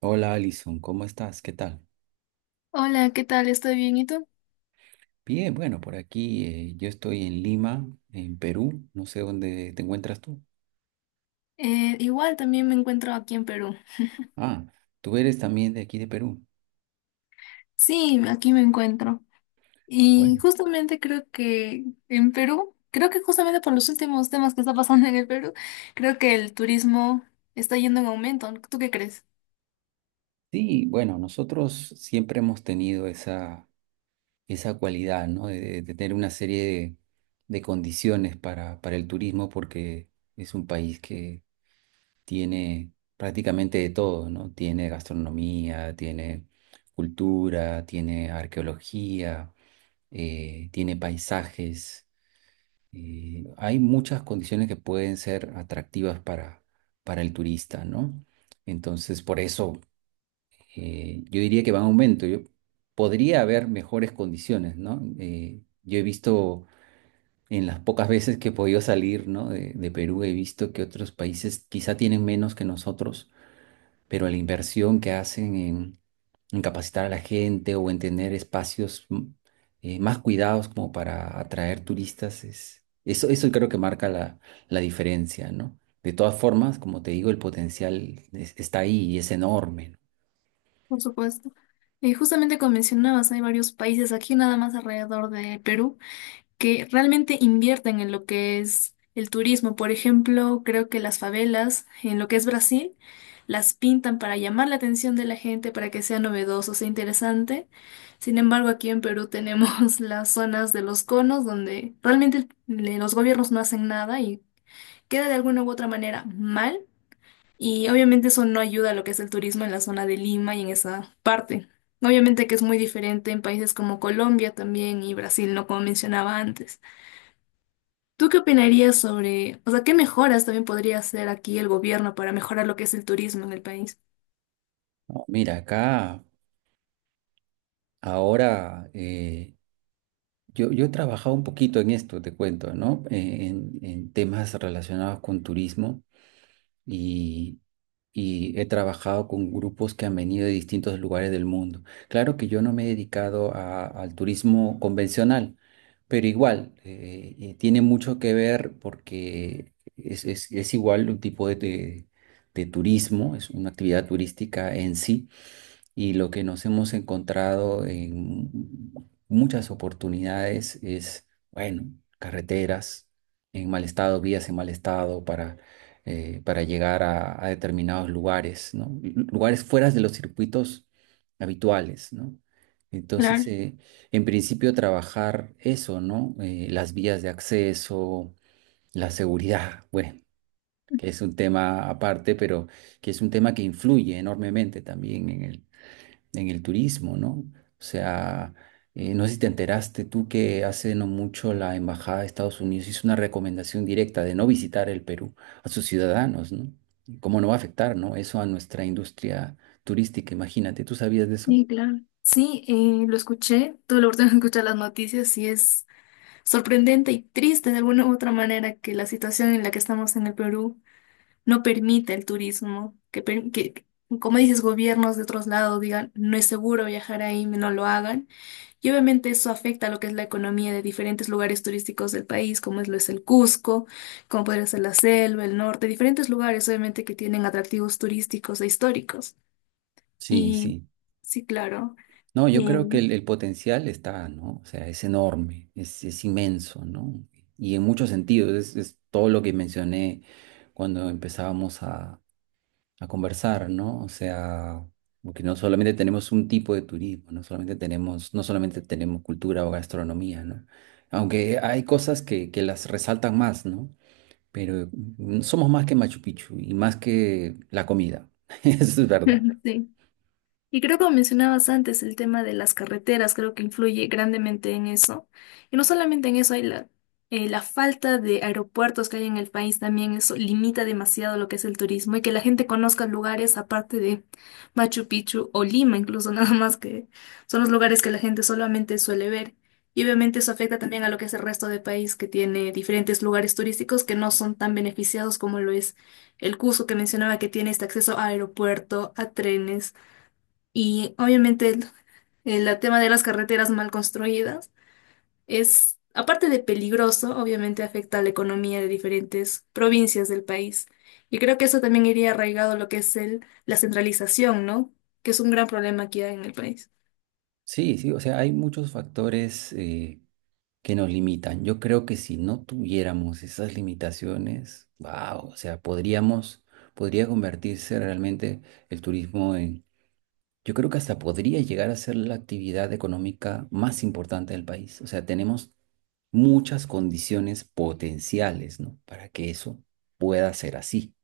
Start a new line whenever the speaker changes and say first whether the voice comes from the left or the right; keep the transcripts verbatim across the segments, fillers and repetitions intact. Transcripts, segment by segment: right: Hola, Alison, ¿cómo estás? ¿Qué tal?
left: Hola, ¿qué tal? ¿Estoy bien? ¿Y tú?
right: Bien, bueno, por aquí eh, yo estoy en Lima, en Perú. No sé dónde te encuentras tú.
left: Eh, igual también me encuentro aquí en Perú.
right: Ah, tú eres también de aquí de Perú.
left: Sí, aquí me encuentro. Y
right: Bueno,
left: justamente creo que en Perú, creo que justamente por los últimos temas que está pasando en el Perú, creo que el turismo está yendo en aumento. ¿Tú qué crees?
right: sí, bueno, nosotros siempre hemos tenido esa, esa cualidad, ¿no? De, de- de tener una serie de, de condiciones para, para el turismo, porque es un país que tiene prácticamente de todo, ¿no? Tiene gastronomía, tiene cultura, tiene arqueología, eh, tiene paisajes. Eh, hay muchas condiciones que pueden ser atractivas para, para el turista, ¿no? Entonces, por eso, eh, yo diría que va en aumento. Yo, podría haber mejores condiciones, ¿no? Eh, yo he visto, en las pocas veces que he podido salir, ¿no?, de de Perú, he visto que otros países quizá tienen menos que nosotros, pero la inversión que hacen en, en capacitar a la gente o en tener espacios mm, eh, más cuidados como para atraer turistas, es, eso, eso creo que marca la, la diferencia, ¿no? De todas formas, como te digo, el potencial es- está ahí y es enorme, ¿no?
left: Por supuesto. Y justamente como mencionabas, hay varios países aquí nada más alrededor de Perú que realmente invierten en lo que es el turismo. Por ejemplo, creo que las favelas en lo que es Brasil las pintan para llamar la atención de la gente, para que sea novedoso, sea interesante. Sin embargo, aquí en Perú tenemos las zonas de los conos donde realmente el- los gobiernos no hacen nada y queda de alguna u otra manera mal. Y obviamente eso no ayuda a lo que es el turismo en la zona de Lima y en esa parte. Obviamente que es muy diferente en países como Colombia también y Brasil, no como mencionaba antes. ¿Tú qué opinarías sobre, o sea, qué mejoras también podría hacer aquí el gobierno para mejorar lo que es el turismo en el país?
right: No, mira, acá ahora, eh, yo, yo he trabajado un poquito en esto, te cuento, ¿no? Eh, En, en temas relacionados con turismo, y he trabajado con grupos que han venido de distintos lugares del mundo. Claro que yo no me he dedicado a- al turismo convencional, pero igual, eh, eh, tiene mucho que ver, porque es, es- es igual un tipo de, de de turismo, es una actividad turística en sí. Y lo que nos hemos encontrado en muchas oportunidades es, bueno, carreteras en mal estado, vías en mal estado para, eh, para llegar a, a determinados lugares, ¿no? Lu- Lugares fuera de los circuitos habituales, ¿no? Entonces,
left: Claro,
right: eh, en principio, trabajar eso, ¿no? Eh, las vías de acceso, la seguridad, bueno, que es un tema aparte, pero que es un tema que influye enormemente también en el turismo, ¿no? O sea, eh, no sé si te enteraste tú que hace no mucho la Embajada de Estados Unidos hizo una recomendación directa de no visitar el Perú a sus ciudadanos, ¿no? ¿Cómo no va a afectar ¿no? eso a nuestra industria turística? Imagínate. ¿Tú sabías de eso?
left: sí, claro. Sí, eh, lo escuché, tuve la oportunidad de escuchar las noticias y es sorprendente y triste de alguna u otra manera que la situación en la que estamos en el Perú no permite el turismo, que, per- que como dices, gobiernos de otros lados digan, no es seguro viajar ahí, no lo hagan. Y obviamente eso afecta a lo que es la economía de diferentes lugares turísticos del país, como es, lo es el Cusco, como podría ser la selva, el norte, diferentes lugares obviamente que tienen atractivos turísticos e históricos.
right: Sí,
left: Y
right: sí.
left: sí, claro.
right: No, yo creo que
left: Y,
right: el, el potencial está, ¿no? O sea, es enorme, es, es inmenso, ¿no? Y en muchos sentidos, es, es todo lo que mencioné cuando empezábamos a a conversar, ¿no? O sea, porque no solamente tenemos un tipo de turismo, no solamente tenemos, no solamente tenemos cultura o gastronomía, ¿no? Aunque hay cosas que, que las resaltan más, ¿no? Pero mm, somos más que Machu Picchu y más que la comida. Eso es verdad.
left: sí. Y creo que mencionabas antes el tema de las carreteras, creo que influye grandemente en eso. Y no solamente en eso, hay la, eh, la falta de aeropuertos que hay en el país también, eso limita demasiado lo que es el turismo y que la gente conozca lugares aparte de Machu Picchu o Lima, incluso nada más que son los lugares que la gente solamente suele ver. Y obviamente eso afecta también a lo que es el resto del país, que tiene diferentes lugares turísticos que no son tan beneficiados como lo es el Cusco, que mencionaba que tiene este acceso a aeropuerto, a trenes y obviamente el, el tema de las carreteras mal construidas es, aparte de peligroso, obviamente afecta a la economía de diferentes provincias del país. Y creo que eso también iría arraigado a lo que es el, la centralización, ¿no? Que es un gran problema aquí en el país.
right: Sí, sí, o sea, hay muchos factores eh, que nos limitan. Yo creo que si no tuviéramos esas limitaciones, wow, o sea, podríamos, podría convertirse realmente el turismo... Yo creo que hasta podría llegar a ser la actividad económica más importante del país. O sea, tenemos muchas condiciones potenciales, ¿no?, para que eso pueda ser así,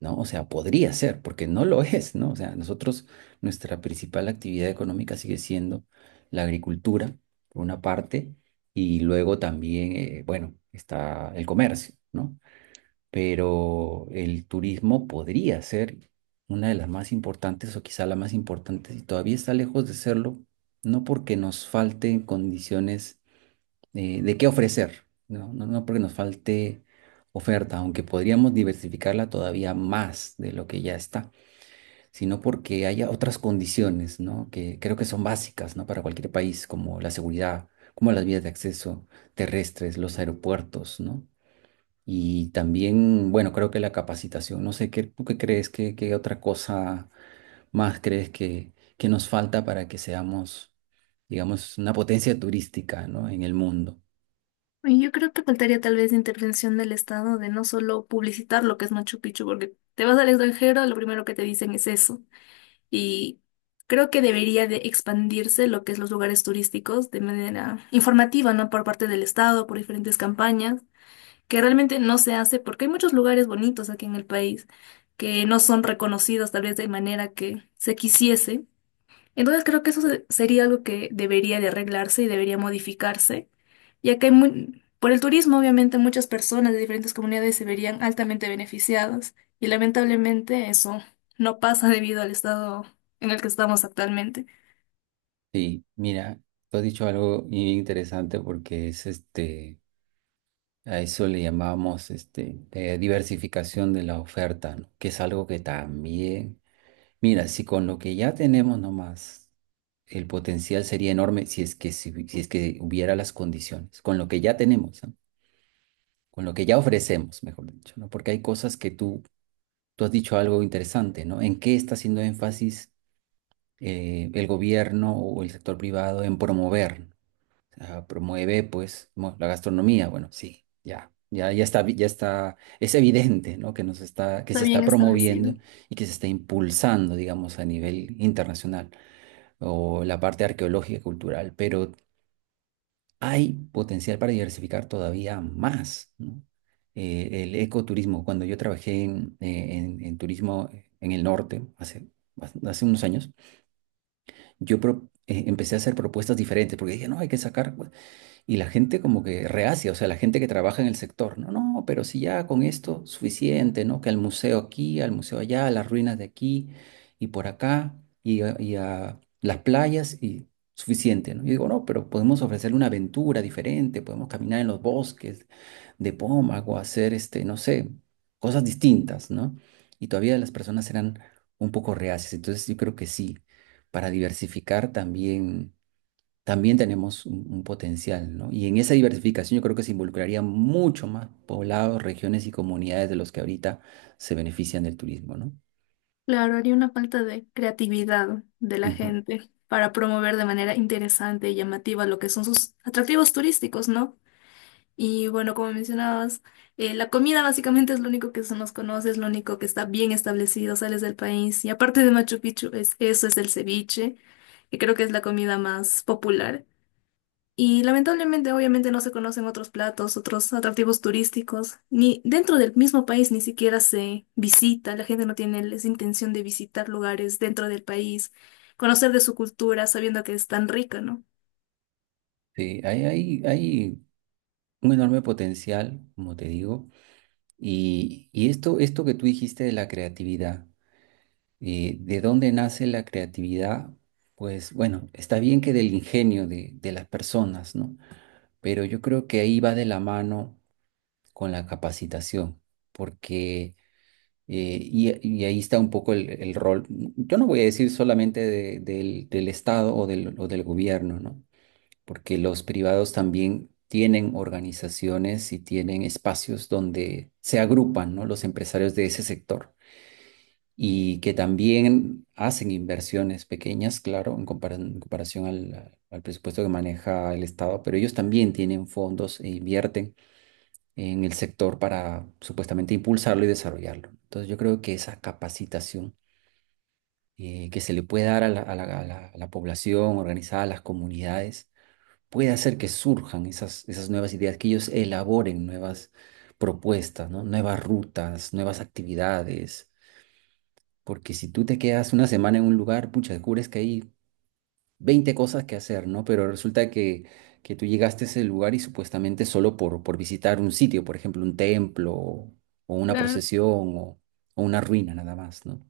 right: ¿no? O sea, podría ser, porque no lo es, ¿no? O sea, nosotros, nuestra principal actividad económica sigue siendo la agricultura, por una parte, y luego también, eh, bueno, está el comercio, ¿no? Pero el turismo podría ser una de las más importantes, o quizá la más importante, y todavía está lejos de serlo, no porque nos falte condiciones, eh, de qué ofrecer, ¿no? No, no porque nos falte oferta, aunque podríamos diversificarla todavía más de lo que ya está, sino porque haya otras condiciones, ¿no?, que creo que son básicas, ¿no?, para cualquier país, como la seguridad, como las vías de acceso terrestres, los aeropuertos, ¿no? Y también, bueno, creo que la capacitación, no sé, ¿qué, tú qué crees? ¿Qué, qué otra cosa más crees que, que nos falta para que seamos, digamos, una potencia turística, ¿no?, en el mundo?
left: Y yo creo que faltaría tal vez intervención del Estado de no solo publicitar lo que es Machu Picchu, porque te vas al extranjero, lo primero que te dicen es eso. Y creo que debería de expandirse lo que es los lugares turísticos de manera informativa, ¿no? Por parte del Estado, por diferentes campañas, que realmente no se hace porque hay muchos lugares bonitos aquí en el país que no son reconocidos tal vez de manera que se quisiese. Entonces creo que eso se- sería algo que debería de arreglarse y debería modificarse, ya que hay muy- por el turismo obviamente muchas personas de diferentes comunidades se verían altamente beneficiadas y lamentablemente eso no pasa debido al estado en el que estamos actualmente.
right: Sí, mira, tú has dicho algo bien interesante, porque es este, a eso le llamamos este, eh, diversificación de la oferta, ¿no? Que es algo que también... Mira, si con lo que ya tenemos nomás, el potencial sería enorme si es que, si, si es que hubiera las condiciones, con lo que ya tenemos, ¿no? Con lo que ya ofrecemos, mejor dicho, ¿no? Porque hay cosas que tú, tú has dicho algo interesante, ¿no? ¿En qué está haciendo énfasis, eh, el gobierno o el sector privado, en promover? Ah, promueve, pues, mo- la gastronomía, bueno, sí, ya. Ya, ya está, vi- ya está, es evidente, ¿no? Que nos está, que se
left: Está bien
right: está
left: establecido.
right: promoviendo y que se está impulsando, digamos, a nivel internacional, o la parte arqueológica y cultural, pero hay potencial para diversificar todavía más, ¿no? Eh, el ecoturismo, cuando yo trabajé en, eh, en- en turismo en el norte hace, bas- hace unos años, yo pro- eh, empecé a hacer propuestas diferentes, porque dije, no, hay que sacar. Y la gente como que reacia, o sea, la gente que trabaja en el sector, no, no, pero si ya con esto suficiente, ¿no? Que al museo aquí, al museo allá, a las ruinas de aquí y por acá y a, y a las playas y suficiente, ¿no? Y digo, no, pero podemos ofrecerle una aventura diferente, podemos caminar en los bosques de Pómago, hacer, este, no sé, cosas distintas, ¿no? Y todavía las personas eran un poco reacias, entonces yo creo que sí, para diversificar también también tenemos un, un potencial, ¿no? Y en esa diversificación yo creo que se involucraría mucho más poblados, regiones y comunidades de los que ahorita se benefician del turismo, ¿no?
left: Claro, haría una falta de creatividad de la
right: Ujú.
left: gente para promover de manera interesante y llamativa lo que son sus atractivos turísticos, ¿no? Y bueno, como mencionabas, eh, la comida básicamente es lo único que se nos conoce, es lo único que está bien establecido, sales del país. Y aparte de Machu Picchu, es, eso es el ceviche, que creo que es la comida más popular. Y lamentablemente, obviamente, no se conocen otros platos, otros atractivos turísticos, ni dentro del mismo país ni siquiera se visita, la gente no tiene esa intención de visitar lugares dentro del país, conocer de su cultura, sabiendo que es tan rica, ¿no?
right: Sí, hay, hay, hay un enorme potencial, como te digo, y, y esto, esto que tú dijiste de la creatividad, eh, ¿de dónde nace la creatividad? Pues bueno, está bien que del ingenio de, de las personas, ¿no? Pero yo creo que ahí va de la mano con la capacitación, porque... Eh, y, y ahí está un poco el, el rol. Yo no voy a decir solamente de- del, del Estado o del, o del gobierno, ¿no? Porque los privados también tienen organizaciones y tienen espacios donde se agrupan, ¿no? Los empresarios de ese sector, y que también hacen inversiones pequeñas, claro, en compara- en comparación al, al presupuesto que maneja el Estado, pero ellos también tienen fondos e invierten en el sector para supuestamente impulsarlo y desarrollarlo. Entonces yo creo que esa capacitación, eh, que se le puede dar a la, a la- a la- a la población organizada, a las comunidades, puede hacer que surjan esas, esas nuevas ideas, que ellos elaboren nuevas propuestas, ¿no? Nuevas rutas, nuevas actividades. Porque si tú te quedas una semana en un lugar, pucha, descubres que hay veinte cosas que hacer, ¿no? Pero resulta que, que tú llegaste a ese lugar y supuestamente solo por, por visitar un sitio, por ejemplo, un templo o, o una
left: Claro.
right: procesión o, o una ruina nada más, ¿no?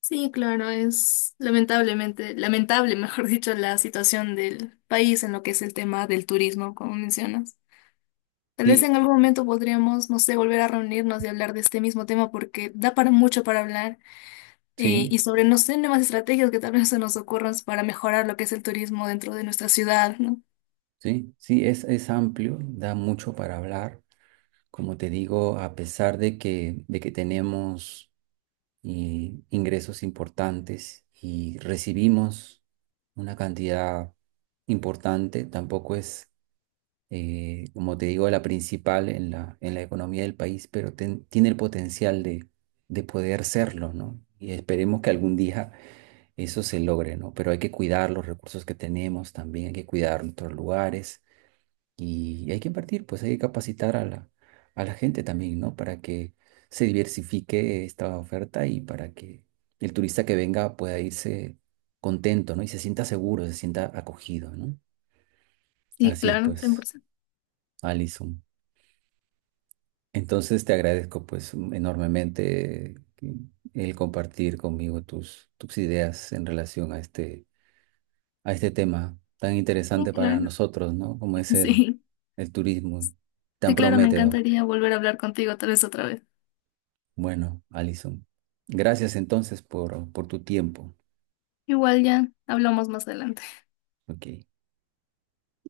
left: Sí, claro, es lamentablemente, lamentable, mejor dicho, la situación del país en lo que es el tema del turismo, como mencionas. Tal vez
right: Sí,
left: en algún momento podríamos, no sé, volver a reunirnos y hablar de este mismo tema porque da para mucho para hablar, eh,
right: sí,
left: y sobre, no sé, nuevas estrategias que tal vez se nos ocurran para mejorar lo que es el turismo dentro de nuestra ciudad, ¿no?
right: sí, sí, es, es amplio, da mucho para hablar. Como te digo, a pesar de que, de que tenemos eh, ingresos importantes y recibimos una cantidad importante, tampoco es, eh, como te digo, la principal en la, en la economía del país, pero ten- tiene el potencial de, de poder serlo, ¿no? Y esperemos que algún día eso se logre, ¿no? Pero hay que cuidar los recursos que tenemos, también hay que cuidar nuestros lugares y hay que invertir, pues hay que capacitar a la, a la gente también, ¿no? Para que se diversifique esta oferta y para que el turista que venga pueda irse contento, ¿no? Y se sienta seguro, se sienta acogido, ¿no?
left: Sí,
right: Así es,
left: claro,
right: pues,
left: cien por ciento.
right: Alison. Entonces te agradezco, pues, mm, enormemente que- el compartir conmigo tus, tus ideas en relación a este, a este tema tan
left: Sí,
right: interesante para
left: claro,
right: nosotros, ¿no? Como es el,
left: sí.
right: el turismo, tan
left: Sí, claro, me
right: prometedor.
left: encantaría volver a hablar contigo tal vez otra vez.
right: Bueno, Alison, gracias entonces por, por tu tiempo.
left: Igual ya hablamos más adelante.
right: Ok.